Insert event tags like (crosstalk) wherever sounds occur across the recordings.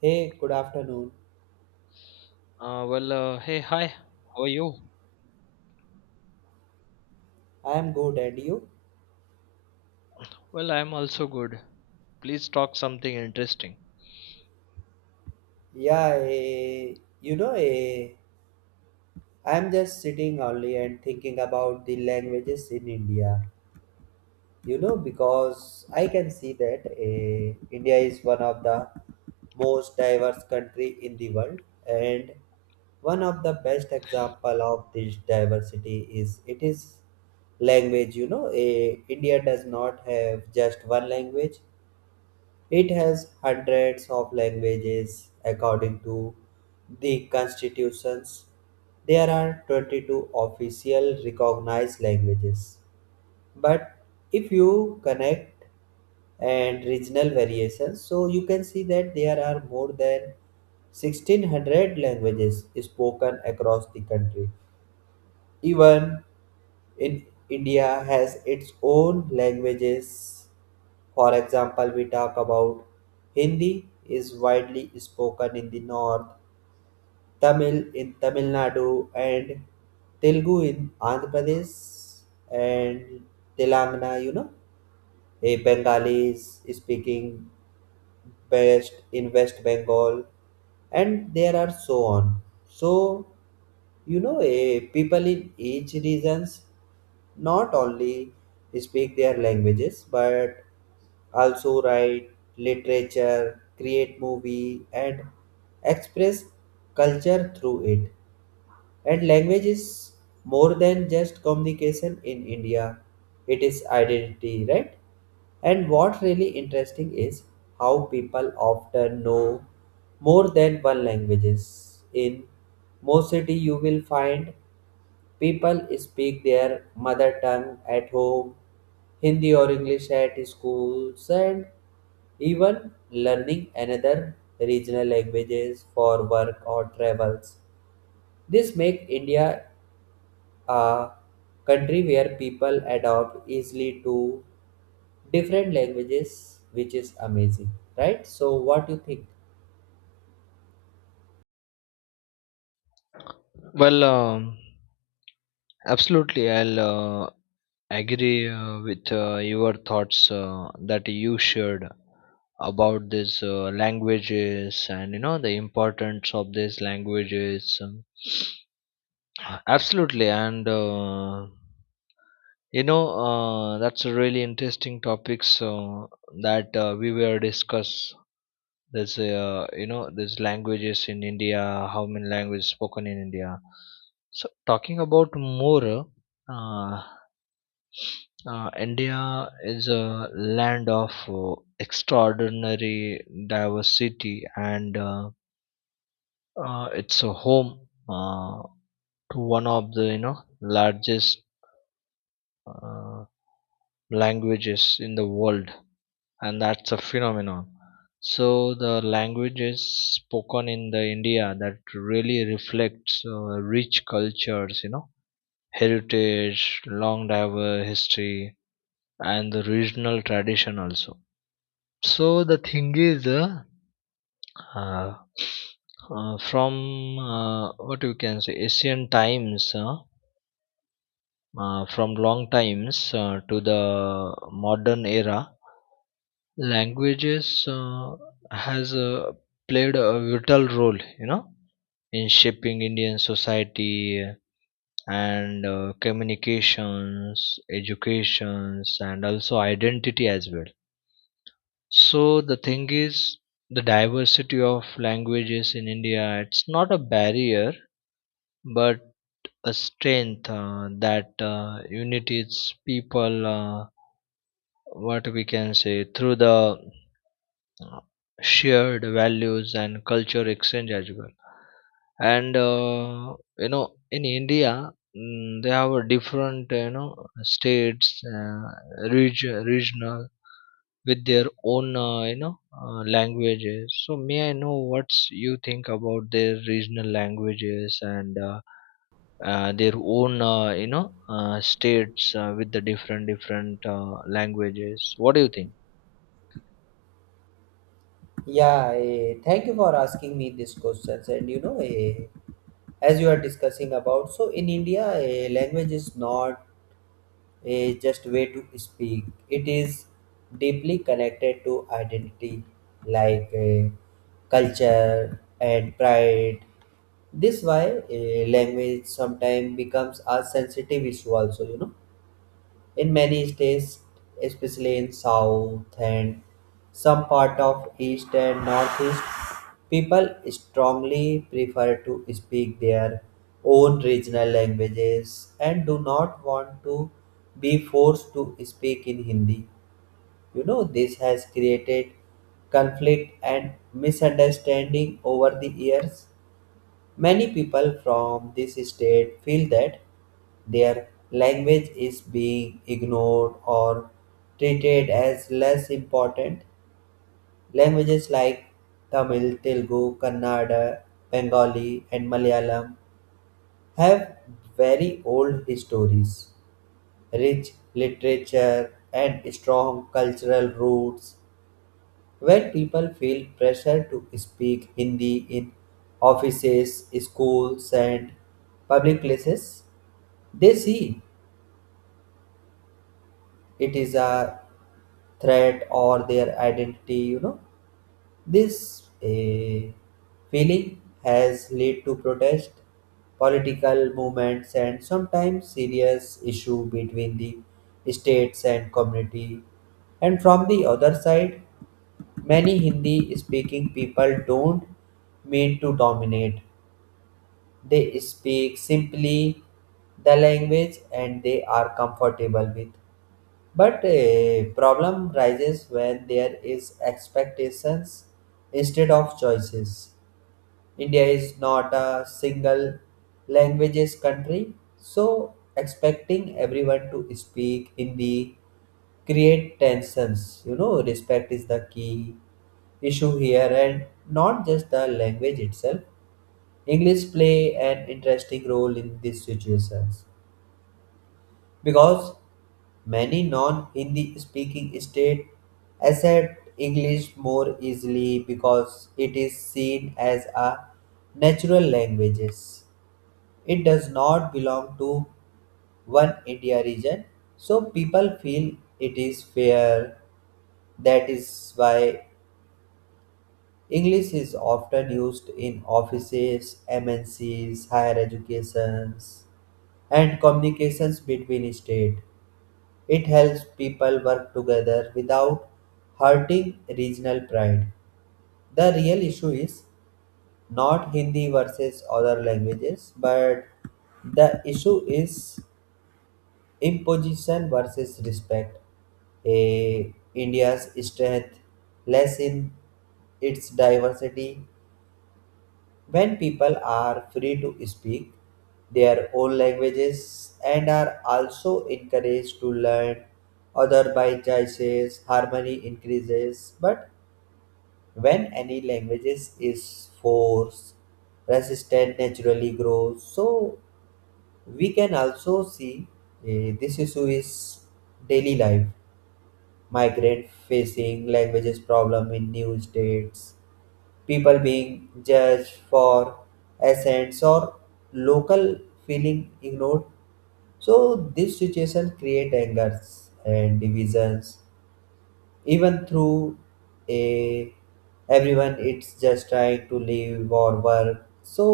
Hey, good afternoon. Well, hey, hi, how are you? I am good, and you? Well, I'm also good. Please talk something interesting. Yeah, you know, eh, I am just sitting only and thinking about the languages in India. Because I can see that India is one of the most diverse country in the world, and one of the best example of this diversity is it is language. India does not have just one language. It has hundreds of languages according to the constitutions. There are 22 official recognized languages. But if you connect and regional variations, so you can see that there are more than 1600 languages spoken across the country even in India has its own languages. For example, we talk about Hindi is widely spoken in the north, Tamil in Tamil Nadu, and Telugu in Andhra Pradesh and Telangana. A Bengali is speaking Best in West Bengal, and there are so on. So people in each regions not only speak their languages but also write literature, create movie, and express culture through it. And language is more than just communication in India, it is identity, right? And what really interesting is how people often know more than one languages. In most city you will find people speak their mother tongue at home, Hindi or English at schools and even learning another regional languages for work or travels. This make India a country where people adopt easily to different languages, which is amazing, right? So, what do you think? Well, absolutely, I'll agree with your thoughts that you shared about these languages, and you know the importance of these languages. (sniffs) Absolutely, and that's a really interesting topics that we were discuss. There's uh, you know there's languages in India, how many languages spoken in India. So talking about more, uh, India is a land of extraordinary diversity, and it's a home uh, to one of the largest uh, languages in the world, and that's a phenomenon. So the languages spoken in the India that really reflects rich cultures, heritage, long diverse history, and the regional tradition also. So the thing is, uh, from what you can say ancient times, from long times to the modern era, languages has played a vital role, in shaping Indian society, and communications, educations, and also identity as well. So the thing is, the diversity of languages in India, it's not a barrier but a strength that unites people, what we can say, through the shared values and culture exchange as well. And you know in India, they have a different, states, uh, regional, with their own, languages. So may I know what's you think about their regional languages, and their own, states, with the different different languages? What do you think? Yeah, thank you for asking me these questions. And as you are discussing about, so in India, language is not a just way to speak. It is deeply connected to identity, like culture and pride. This why language sometimes becomes a sensitive issue also. In many states, especially in South and some part of East and Northeast, people strongly prefer to speak their own regional languages and do not want to be forced to speak in Hindi. This has created conflict and misunderstanding over the years. Many people from this state feel that their language is being ignored or treated as less important. Languages like Tamil, Telugu, Kannada, Bengali, and Malayalam have very old histories, rich literature, and strong cultural roots. When people feel pressure to speak Hindi in offices, schools, and public places, they see it is a threat or their identity. This feeling has led to protest, political movements, and sometimes serious issue between the states and community. And from the other side, many Hindi speaking people don't mean to dominate. They speak simply the language and they are comfortable with. But a problem rises when there is expectations instead of choices. India is not a single languages country, so expecting everyone to speak Hindi create tensions. Respect is the key issue here, and not just the language itself. English play an interesting role in these situations because many non-Hindi speaking states accept English more easily because it is seen as a natural language. It does not belong to one India region, so people feel it is fair. That is why English is often used in offices, MNCs, higher educations, and communications between states. It helps people work together without hurting regional pride. The real issue is not Hindi versus other languages, but the issue is imposition versus respect. Eh, India's strength lies in its diversity. When people are free to speak their own languages and are also encouraged to learn other by choices, harmony increases. But when any languages is forced, resistance naturally grows. So we can also see this issue is daily life. Migrant facing languages problem in new states people being judged for accents or local feeling ignored. So this situation create angers and divisions even through a everyone it's just trying to live or work so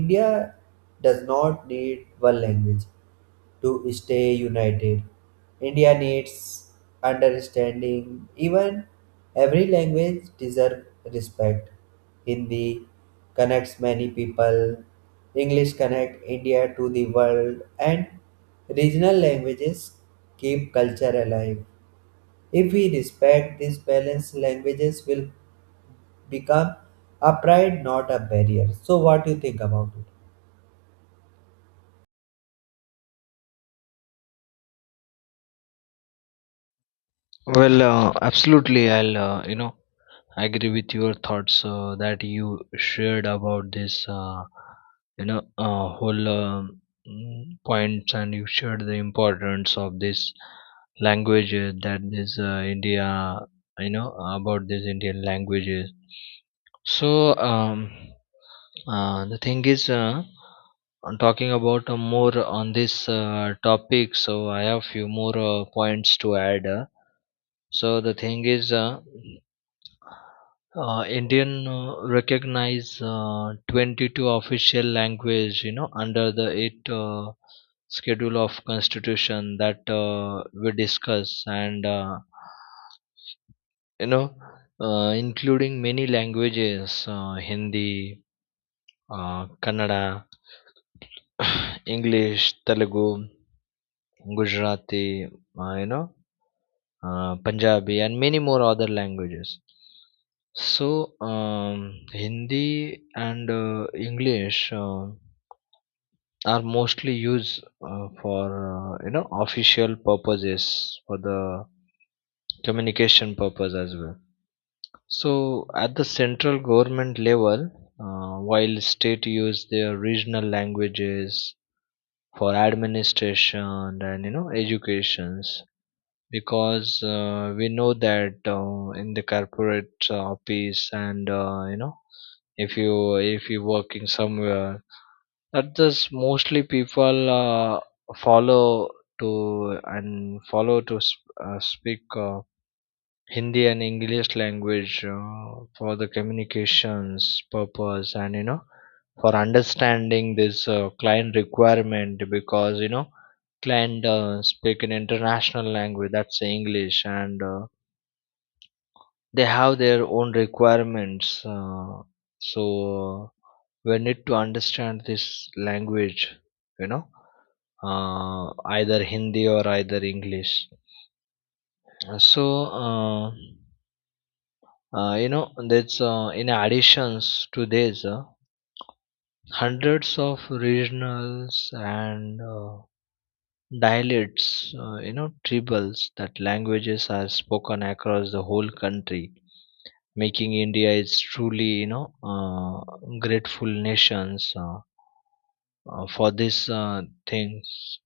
India does not need one language to stay united. India needs understanding. Even every language deserves respect. Hindi connects many people. English connect India to the world and regional languages keep culture alive. If we respect this balance, languages will become a pride, not a barrier. So, what do you think about it? Well, absolutely, I'll, I agree with your thoughts that you shared about this, whole, points, and you shared the importance of this language that this India, you know, about this Indian languages. So the thing is, I'm talking about more on this topic. So I have few more points to add. So the thing is. Indian recognize 22 official language, you know, under the eight schedule of constitution that we discuss, and you know including many languages, Hindi, Kannada, English, Telugu, Gujarati, uh, you know Punjabi, and many more other languages. So, Hindi and English are mostly used for official purposes for the communication purpose as well. So, at the central government level, while state use their regional languages for administration and educations, because we know that in the corporate office, and if you're working somewhere, that just mostly people follow to and follow to speak Hindi and English language for the communications purpose, and for understanding this client requirement, because client speak an international language, that's English, and they have their own requirements, so uh, we need to understand this language, you know uh, either Hindi or either English. Uh, so uh, that's in additions to this, hundreds of regionals and dialects, tribals that languages are spoken across the whole country, making India is truly, grateful nations for this things.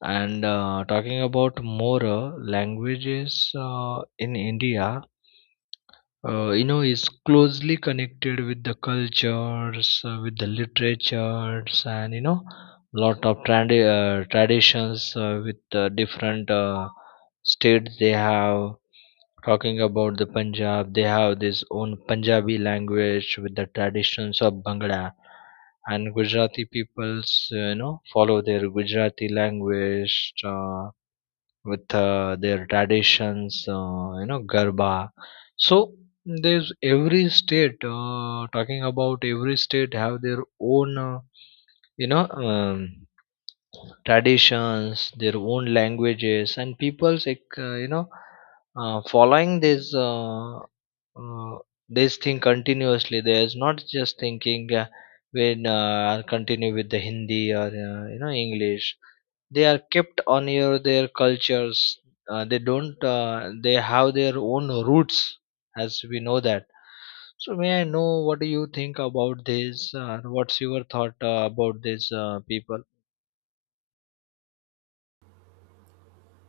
And talking about more languages in India, is closely connected with the cultures with the literatures, and lot of traditions with different states they have. Talking about the Punjab, they have this own Punjabi language with the traditions of bhangra, and Gujarati peoples follow their Gujarati language uh, with their traditions, Garba. So there's every state, talking about every state have their own, you know, um, traditions, their own languages, and people's, like, following this, uh, this thing continuously. There's not just thinking. When I'll continue with the Hindi or English, they are kept on your their cultures, they don't, they have their own roots, as we know that. So may I know what do you think about this? What's your thought about these people?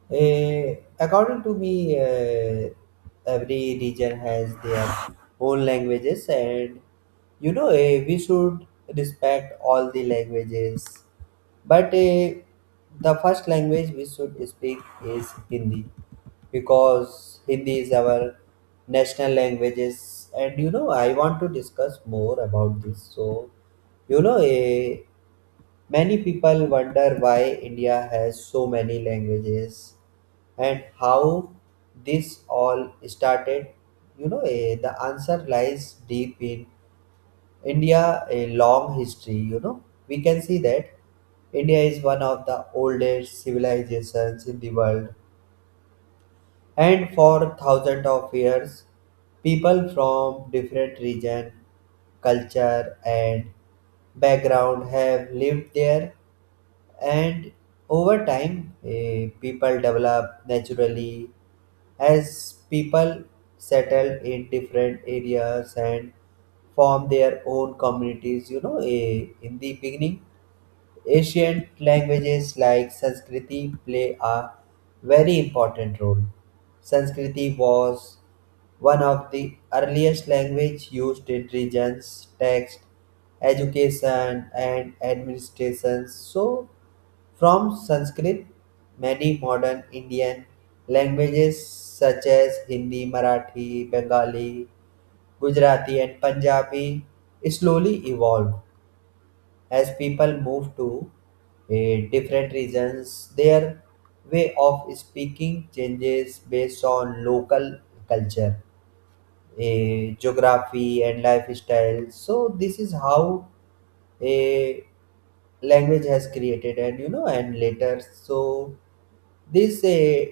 According to me, every region has their own languages, and we should respect all the languages. But the first language we should speak is Hindi because Hindi is our national languages. And I want to discuss more about this. So, you know, eh, many people wonder why India has so many languages and how this all started. The answer lies deep in India a long history. We can see that India is one of the oldest civilizations in the world. And for thousands of years, people from different region, culture and background have lived there and over time people develop naturally as people settle in different areas and form their own communities. In the beginning, ancient languages like Sanskriti play a very important role. Sanskriti was one of the earliest language used in regions, text, education, and administration. So, from Sanskrit, many modern Indian languages such as Hindi, Marathi, Bengali, Gujarati, and Punjabi slowly evolved as people move to different regions, their way of speaking changes based on local culture, geography, and lifestyle. So this is how a language has created, and and later so these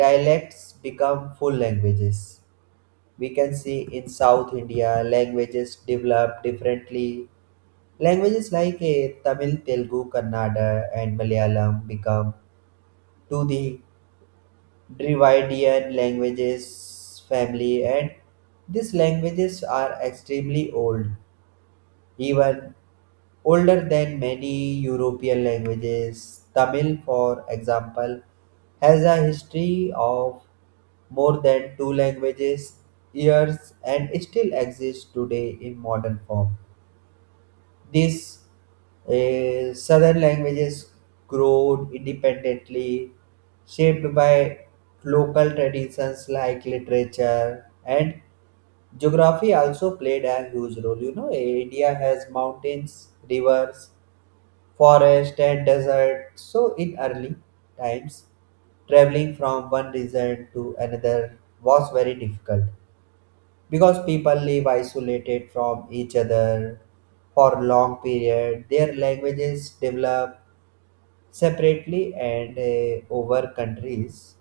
dialects become full languages. We can see in South India languages develop differently. Languages like Tamil, Telugu, Kannada, and Malayalam become to the Dravidian languages family, and these languages are extremely old even older than many European languages. Tamil, for example, has a history of more than two languages years and still exists today in modern form. These southern languages grew independently, shaped by local traditions like literature and geography also played a huge role. India has mountains, rivers, forest, and desert. So, in early times, traveling from one region to another was very difficult because people live isolated from each other for long period. Their languages develop separately and over countries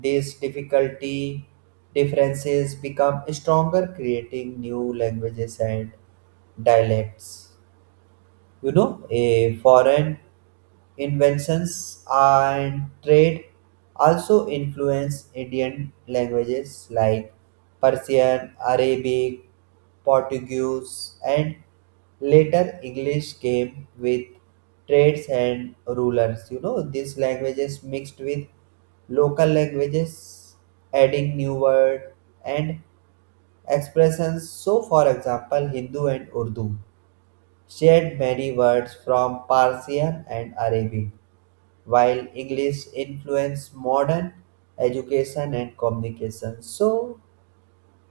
these difficulty differences become stronger, creating new languages and dialects. A foreign inventions and trade also influence Indian languages like Persian, Arabic, Portuguese, and later English came with trades and rulers. These languages mixed with local languages, adding new words and expressions. So for example, Hindu and Urdu shared many words from Persian and Arabic, while English influenced modern education and communication. So,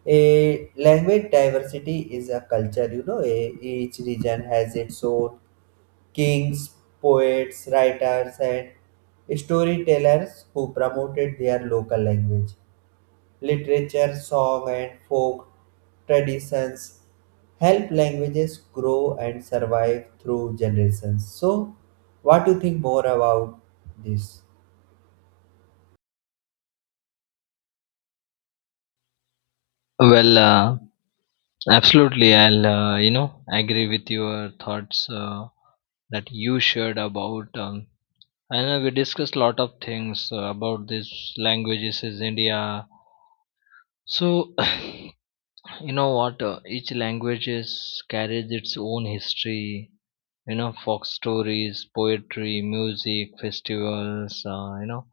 a language diversity is a culture, each region has its own kings, poets, writers, and storytellers who promoted their local language. Literature, song, and folk traditions help languages grow and survive through generations. So, what do you think more about this? Well, absolutely, I'll, agree with your thoughts that you shared about, I know we discussed lot of things about these languages is India. So (laughs) you know what, each language is carries its own history, you know, folk stories, poetry, music, festivals,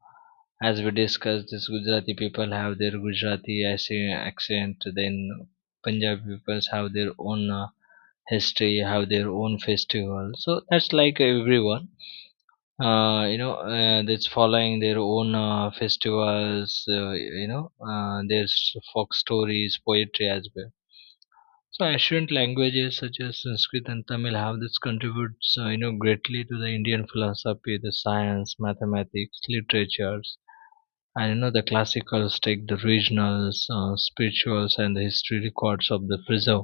as we discussed, this Gujarati people have their Gujarati accent, then Punjabi peoples have their own history, have their own festival. So that's like everyone, that's following their own festivals, uh, you know their folk stories, poetry as well. So ancient languages such as Sanskrit and Tamil have this contributes greatly to the Indian philosophy, the science, mathematics, literatures, and the classicals take the regionals, spirituals, and the history records of the preserve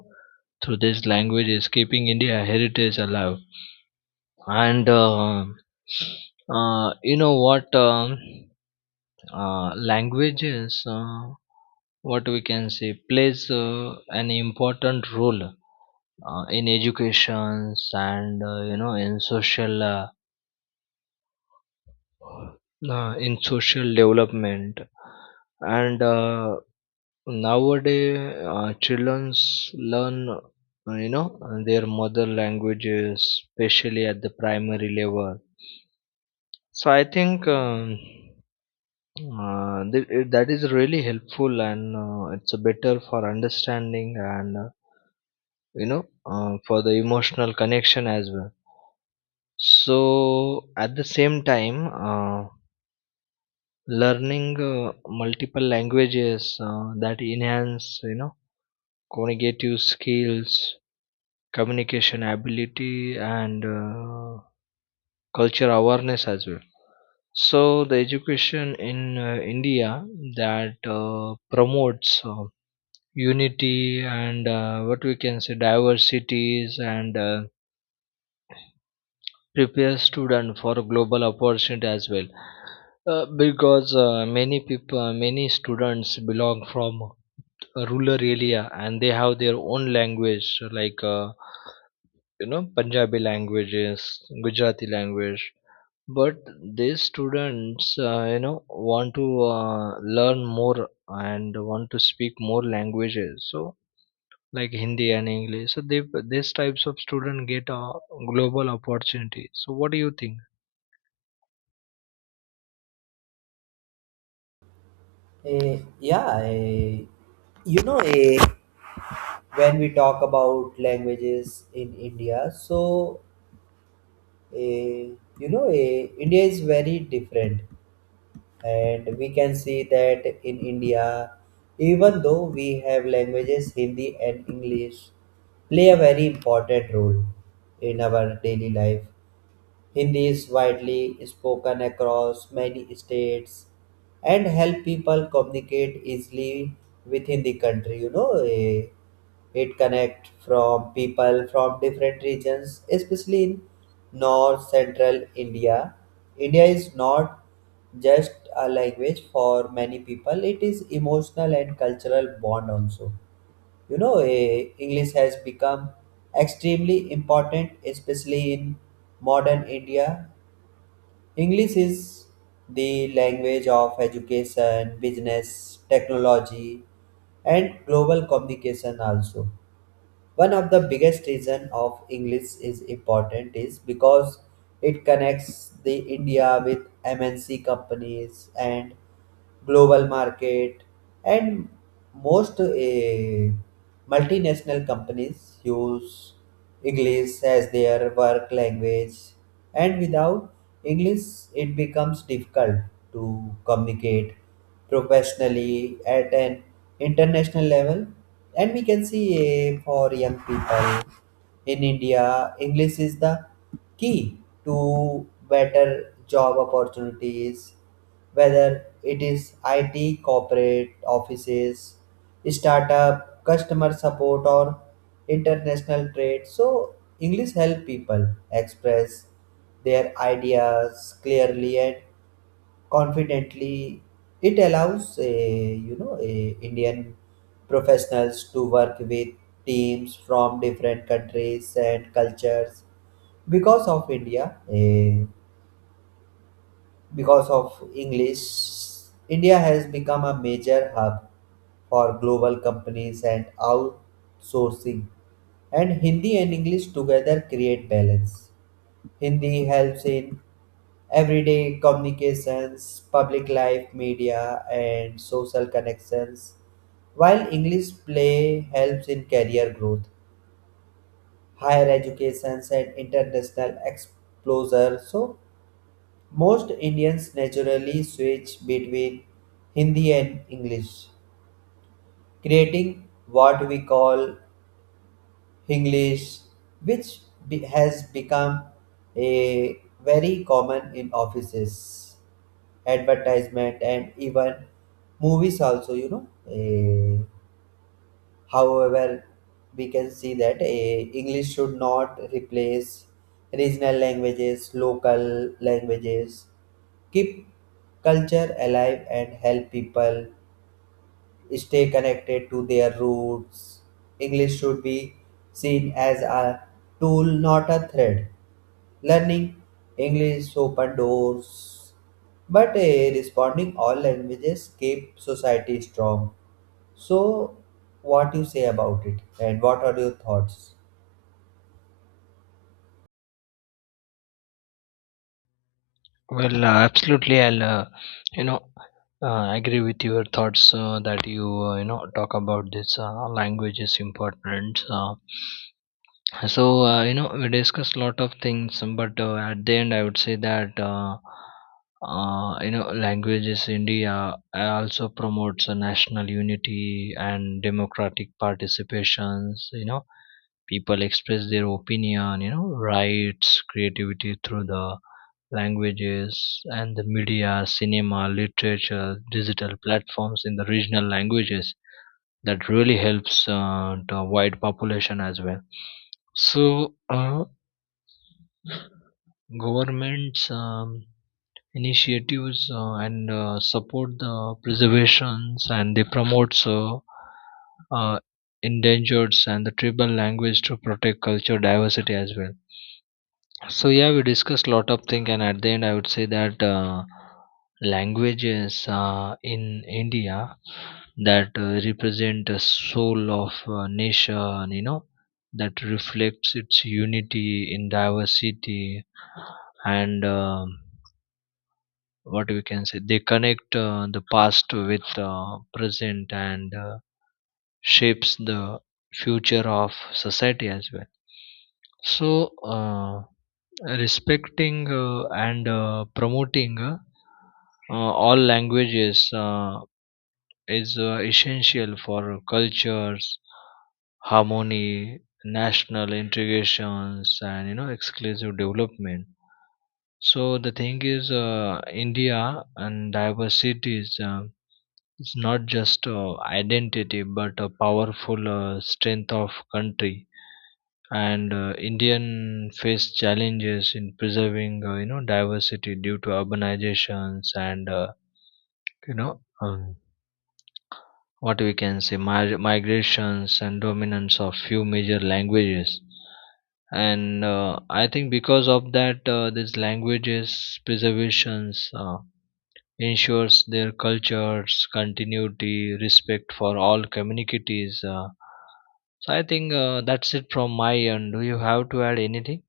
through these languages, keeping India heritage alive. And you know what, languages, what we can say, plays an important role in educations, and in social, in social development. And nowadays children learn their mother languages, especially at the primary level. So I think, that is really helpful, and it's better for understanding, and you know for the emotional connection as well. So at the same time, learning multiple languages that enhance, you know, cognitive skills, communication ability, and culture awareness as well. So the education in India that promotes unity, and, what we can say, diversities, and prepare student for global opportunity as well, because many students belong from a rural area, and they have their own language, like Punjabi languages, Gujarati language, but these students, want to uh, learn more and want to speak more languages, so like Hindi and English, so they these types of students get a global opportunity. So what do you think? Yeah, you know, eh, when we talk about languages in India, so eh, India is very different and we can see that in India even though we have languages Hindi and English play a very important role in our daily life. Hindi is widely spoken across many states and help people communicate easily within the country. It connect from people from different regions, especially in north central India. India is not just a language for many people; it is emotional and cultural bond also. English has become extremely important especially in modern India. English is the language of education business technology and global communication also. One of the biggest reason of English is important is because it connects the India with MNC companies and global market, and most multinational companies use English as their work language, and without English it becomes difficult to communicate professionally at an international level. And we can see for young people in India, English is the key to better job opportunities, whether it is IT, corporate offices, startup, customer support, or international trade. So, English help people express their ideas clearly and confidently. It allows a you know a Indian professionals to work with teams from different countries and cultures. because of india eh, because of English, India has become a major hub for global companies and outsourcing, and Hindi and English together create balance. Hindi helps in everyday communications, public life, media, and social connections, while English play helps in career growth, higher education, and international exposure. So, most Indians naturally switch between Hindi and English, creating what we call English, which has become a very common in offices, advertisement and even movies also. Eh, however, we can see that English should not replace regional languages. Local languages keep culture alive and help people stay connected to their roots. English should be seen as a tool, not a threat. Learning English opened doors, but responding all languages keep society strong. So, what you say about it, and what are your thoughts? Well, absolutely. I'll, you know, agree with your thoughts that you, talk about this language is important. So, we discussed a lot of things, but at the end, I would say that, languages India also promotes a national unity and democratic participations. You know, people express their opinion, you know, rights, creativity through the languages and the media, cinema, literature, digital platforms in the regional languages. That really helps the wide population as well. So, governments initiatives and support the preservations, and they promote uh, endangered and the tribal language to protect culture diversity as well. So yeah, we discussed lot of things, and at the end, I would say that languages in India that represent the soul of a nation, you know, that reflects its unity in diversity, and, what we can say, they connect the past with present, and shapes the future of society as well. So. Respecting and promoting all languages is essential for cultures harmony, national integrations, and exclusive development. So the thing is, India and diversity is, it's not just identity but a powerful strength of country. And Indian face challenges in preserving diversity due to urbanizations, and you know um, what we can say migrations and dominance of few major languages. And I think because of that, these languages preservations ensures their cultures continuity, respect for all communities. So I think, that's it from my end. Do you have to add anything?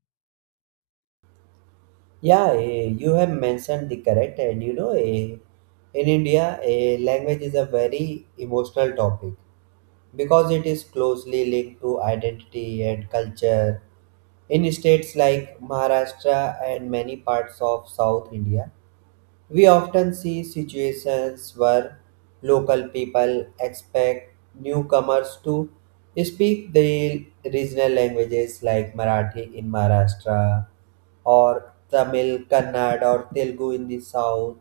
Yeah, you have mentioned the correct, and in India, language is a very emotional topic because it is closely linked to identity and culture. In states like Maharashtra and many parts of South India, we often see situations where local people expect newcomers to speak their regional languages like Marathi in Maharashtra or Tamil, Kannada or Telugu in the south.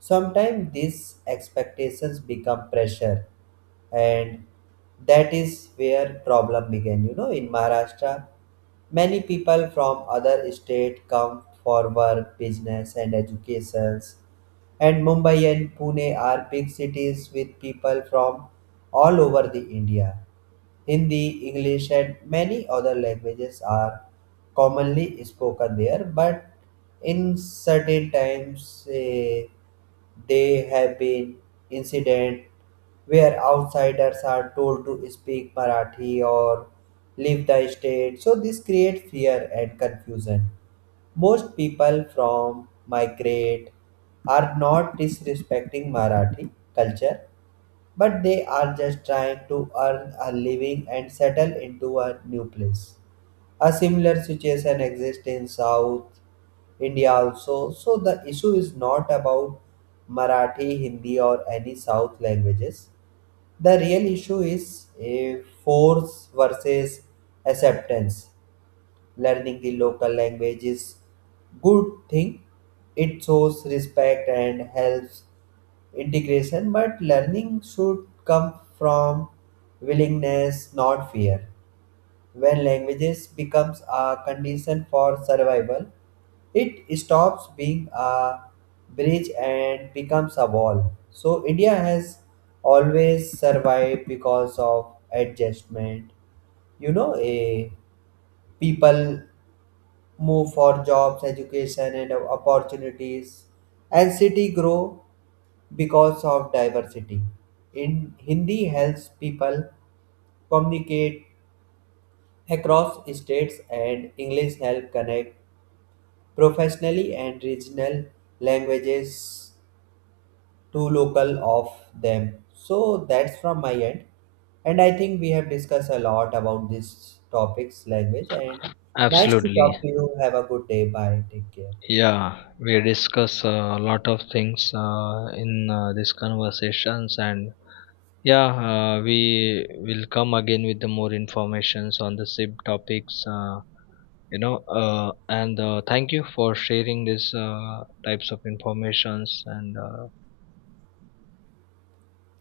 Sometimes these expectations become pressure and that is where problem began. In Maharashtra, many people from other states come for work, business, and educations, and Mumbai and Pune are big cities with people from all over the India. Hindi, English, and many other languages are commonly spoken there, but in certain times they have been incident where outsiders are told to speak Marathi or leave the state. So this creates fear and confusion. Most people from migrate are not disrespecting Marathi culture but they are just trying to earn a living and settle into a new place. A similar situation exists in South India also. So the issue is not about Marathi, Hindi, or any South languages. The real issue is a force versus acceptance. Learning the local language is good thing. It shows respect and helps integration, but learning should come from willingness, not fear. When languages becomes a condition for survival, it stops being a bridge and becomes a wall. So India has always survived because of adjustment. You know, a People move for jobs, education, and opportunities, and city grow because of diversity. In Hindi helps people communicate across states, and English help connect professionally and regional languages to local of them. So that's from my end, and I think we have discussed a lot about these topics, language, and nice to talk Absolutely. to you. Have a good day. Bye. Take care. Yeah, we discuss a lot of things in these conversations, and yeah, we will come again with the more informations on the SIB topics. And thank you for sharing these types of informations, and